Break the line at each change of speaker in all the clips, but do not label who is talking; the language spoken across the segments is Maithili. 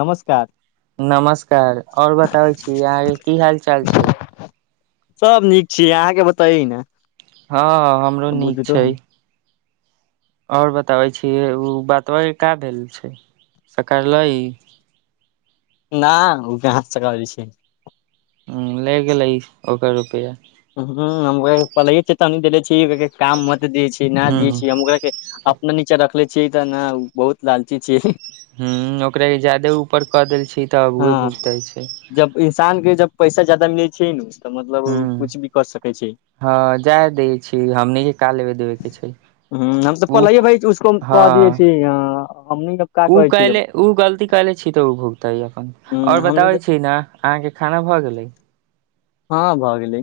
नमस्कार
नमस्कार आओर बताबै छी अहाँ के की हाल चाल छै
सभ नीक छीयै अहाँ के बताइ न
हँ हमरो नीक छै आओर बताबै छीयै उ बतबा का भेल छै सकरलयी
ना ओ कहाँ सकराय छै
हूं ले गेलै ओकर रुपैया
हूं हम ओहे पहलेइ चेतावनी देले छी जे काम मत कर दिये छियै न
ह
दिए छियै हम ओकरा के अपना नीचे रखले छीयै तऽ न बहुत लालची छियै
हँ ओकरा के जादे ऊपर कऽ देल छी तऽउहे
हँ
भुगतइ छै
जब इंसान के जब पैसा जादा मिलै छै नु
हूं हँ जाय दै छीयै हमने के का लेबे देबे के छै
हूं हम तऽ
उ
पहलै भइ उसको हम कह दियए
हँ
छी हँ हमनी अब का
उ
कहै छी हूँ,
कइले उ गलती कइले छी तऽ उ भुगतै अपन आओर
हमनी तऽ
बताबै छी ने अहाँके खाना भऽ गेलै
हँ भऽ गेलै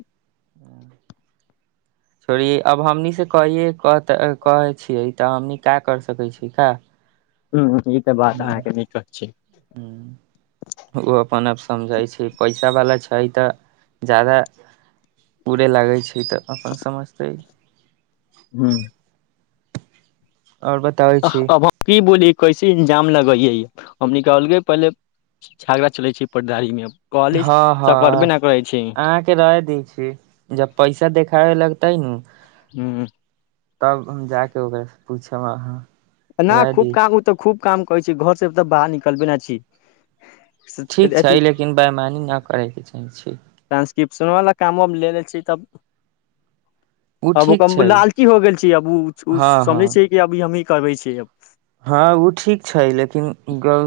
छोड़िये अब हमनि से कहिये कहतै कहय छियै तऽ हमनी का करि सकैत छी का
हूँ, ई बात
ह
अहाँके नीके छी
ओ अपन आप समझइ छै पैसा वाला छै छै तऽ जादा उड़े लागै छै तऽ अपन समझतै
हूं
आओर बताबै
अह
छी
अब हम कि बोलीयै कैसे इन्जाम लगैयै हमनी क अलगे पहिले झगड़ा चलै छै पटेदारी में कहली त करबे न करइ छै
अहाँ के रह दै छियै जब पैसा देखाबे लगतै नु
ह
तब हम जााक ओकरा स पूछव आहाँ
ना खूब काम उ तऽ खूब काम करै छै घर से तऽ बाहर निकलबे न छी
ठीक छै
अथी
लेकिन बैमानी नहि करयके चाही छि
टान्सक्रिप्शन वला कामो हम लेलै छी तब अब ओ
ठीक
कम
छै
लालची हो गेल छि अब उ
हँ
समझै
हँ
छै कि अभ हमही करबै छियै
हँ ओ ठीक छै लेकिन ग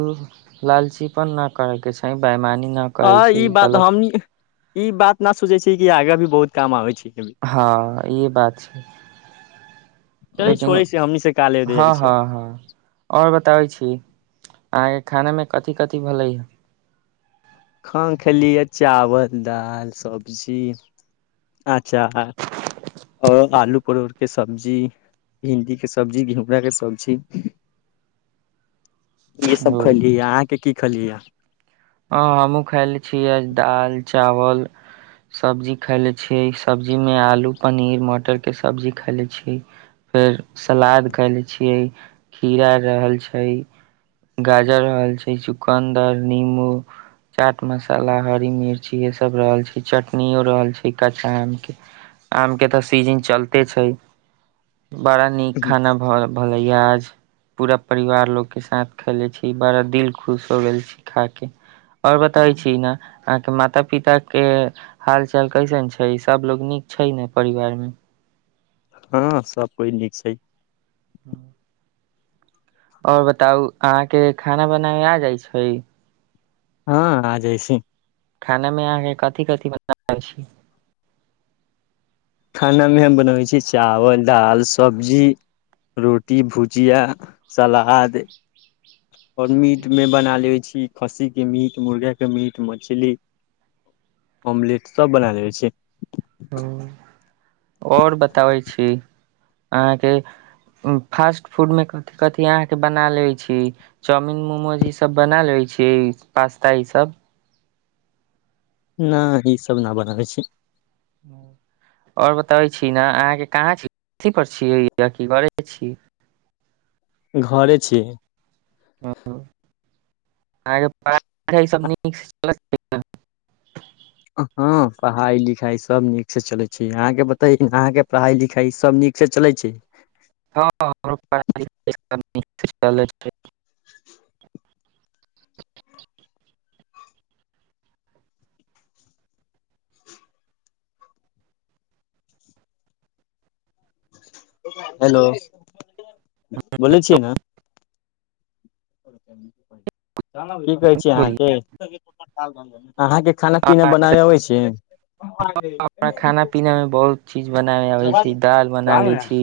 लालचीपन न करय के चाही बैमानी
हँ ई बात हम ई बात न सोचै छी कि आगा भी बहुत काम आबै छै
हँ ई बात छै
चल
लेकिन
छोड़य छि हमनी काले जाय
हँ
के छै
हँ हँ आओर बताबै छी अहाँके खाना में कथि कथि भेलै
खान खेलियै चावल दालि सब्जी अच्छा आ और आलू परोर के सब्जी भिंडी के सब्जी घिवरा के सब्जी
[inaudible]
ई सभ
ओ
खेलियै अहाँ के की खेलियै
ह हमहूँ खायले छीयै आज दाल चावल सब्जी खाय ले छियै सब्जी में आलू पनीर मटर के सब्जी खायले छियै फेर सलाद खैले छियै खीरा रहल छै गाजर रहल छै चुकन्दर नीबू [inaudible] चाट मसाला हरी मिर्ची ये सब रहल छै चटनियो रहल छै कच्चा आम के आम के तऽ सीजिन चलते छै बड़ा नीक खाना भ भलैय आज पूरा परिवार लोकके साथ खयेले छी बड़ा दिल खुश हो गेल छी खा के आओर बताै छी ने अहाँके माता पिता के हाल चाल कैसन छै सबलोग नीक छै ने परिवार मे
हँ सभ कोइ नीक छै
हँ आओर बताउ अहाँके खाना बनाबे आ जाय छै
हँ आ जाइ छै
खाना मे अहाँके कथि कथि बनाबै छी
खानामे हम बनबै छी चावल दालि सब्जी रोटी भुजिया सलाद आओर मीटमे बना लेै छी खस्सीके मीट मुर्गाके मीट मछली ऑमलेट सब बना लेबे छियै
ह आओर बताबै छी अहाँके उ फास्ट फूड में कथि कथि अहाँ के बना ले छी चाउमिन मोमोज ई सब बना लेबे छी छियै पास्ता ई सब
नहि ईसभ न बनाबै छी
हाँ आओर बताबै छी ने अहाँके कहाँ छी अथी पर छीयै आ की घरे छी [inaudible]
घरे छियै
हँ अहके पढ़ाय सभ नीक चलै छैय न?
हँ पढ़ाई लिखाई सब नीक से चले छैय अहाँके बताे अहाँके पढ़ाई लिखाई सब नीक? निक से चलै छैय?
हँ हमरो पढ़ाइ लिखाइ सब निकसॅ चलै छैय।
[unintelligible] हेलो बोलै छियै न की कहै छियै आहाँ
बुझलियै
के अहाँके खाना पीना
अहाँ से
बनाबै अबै छियै?
हमरा खाना पीना मे बहुत चीज बनाबे आबै छै दाल बना लै
[unintelligible]
छी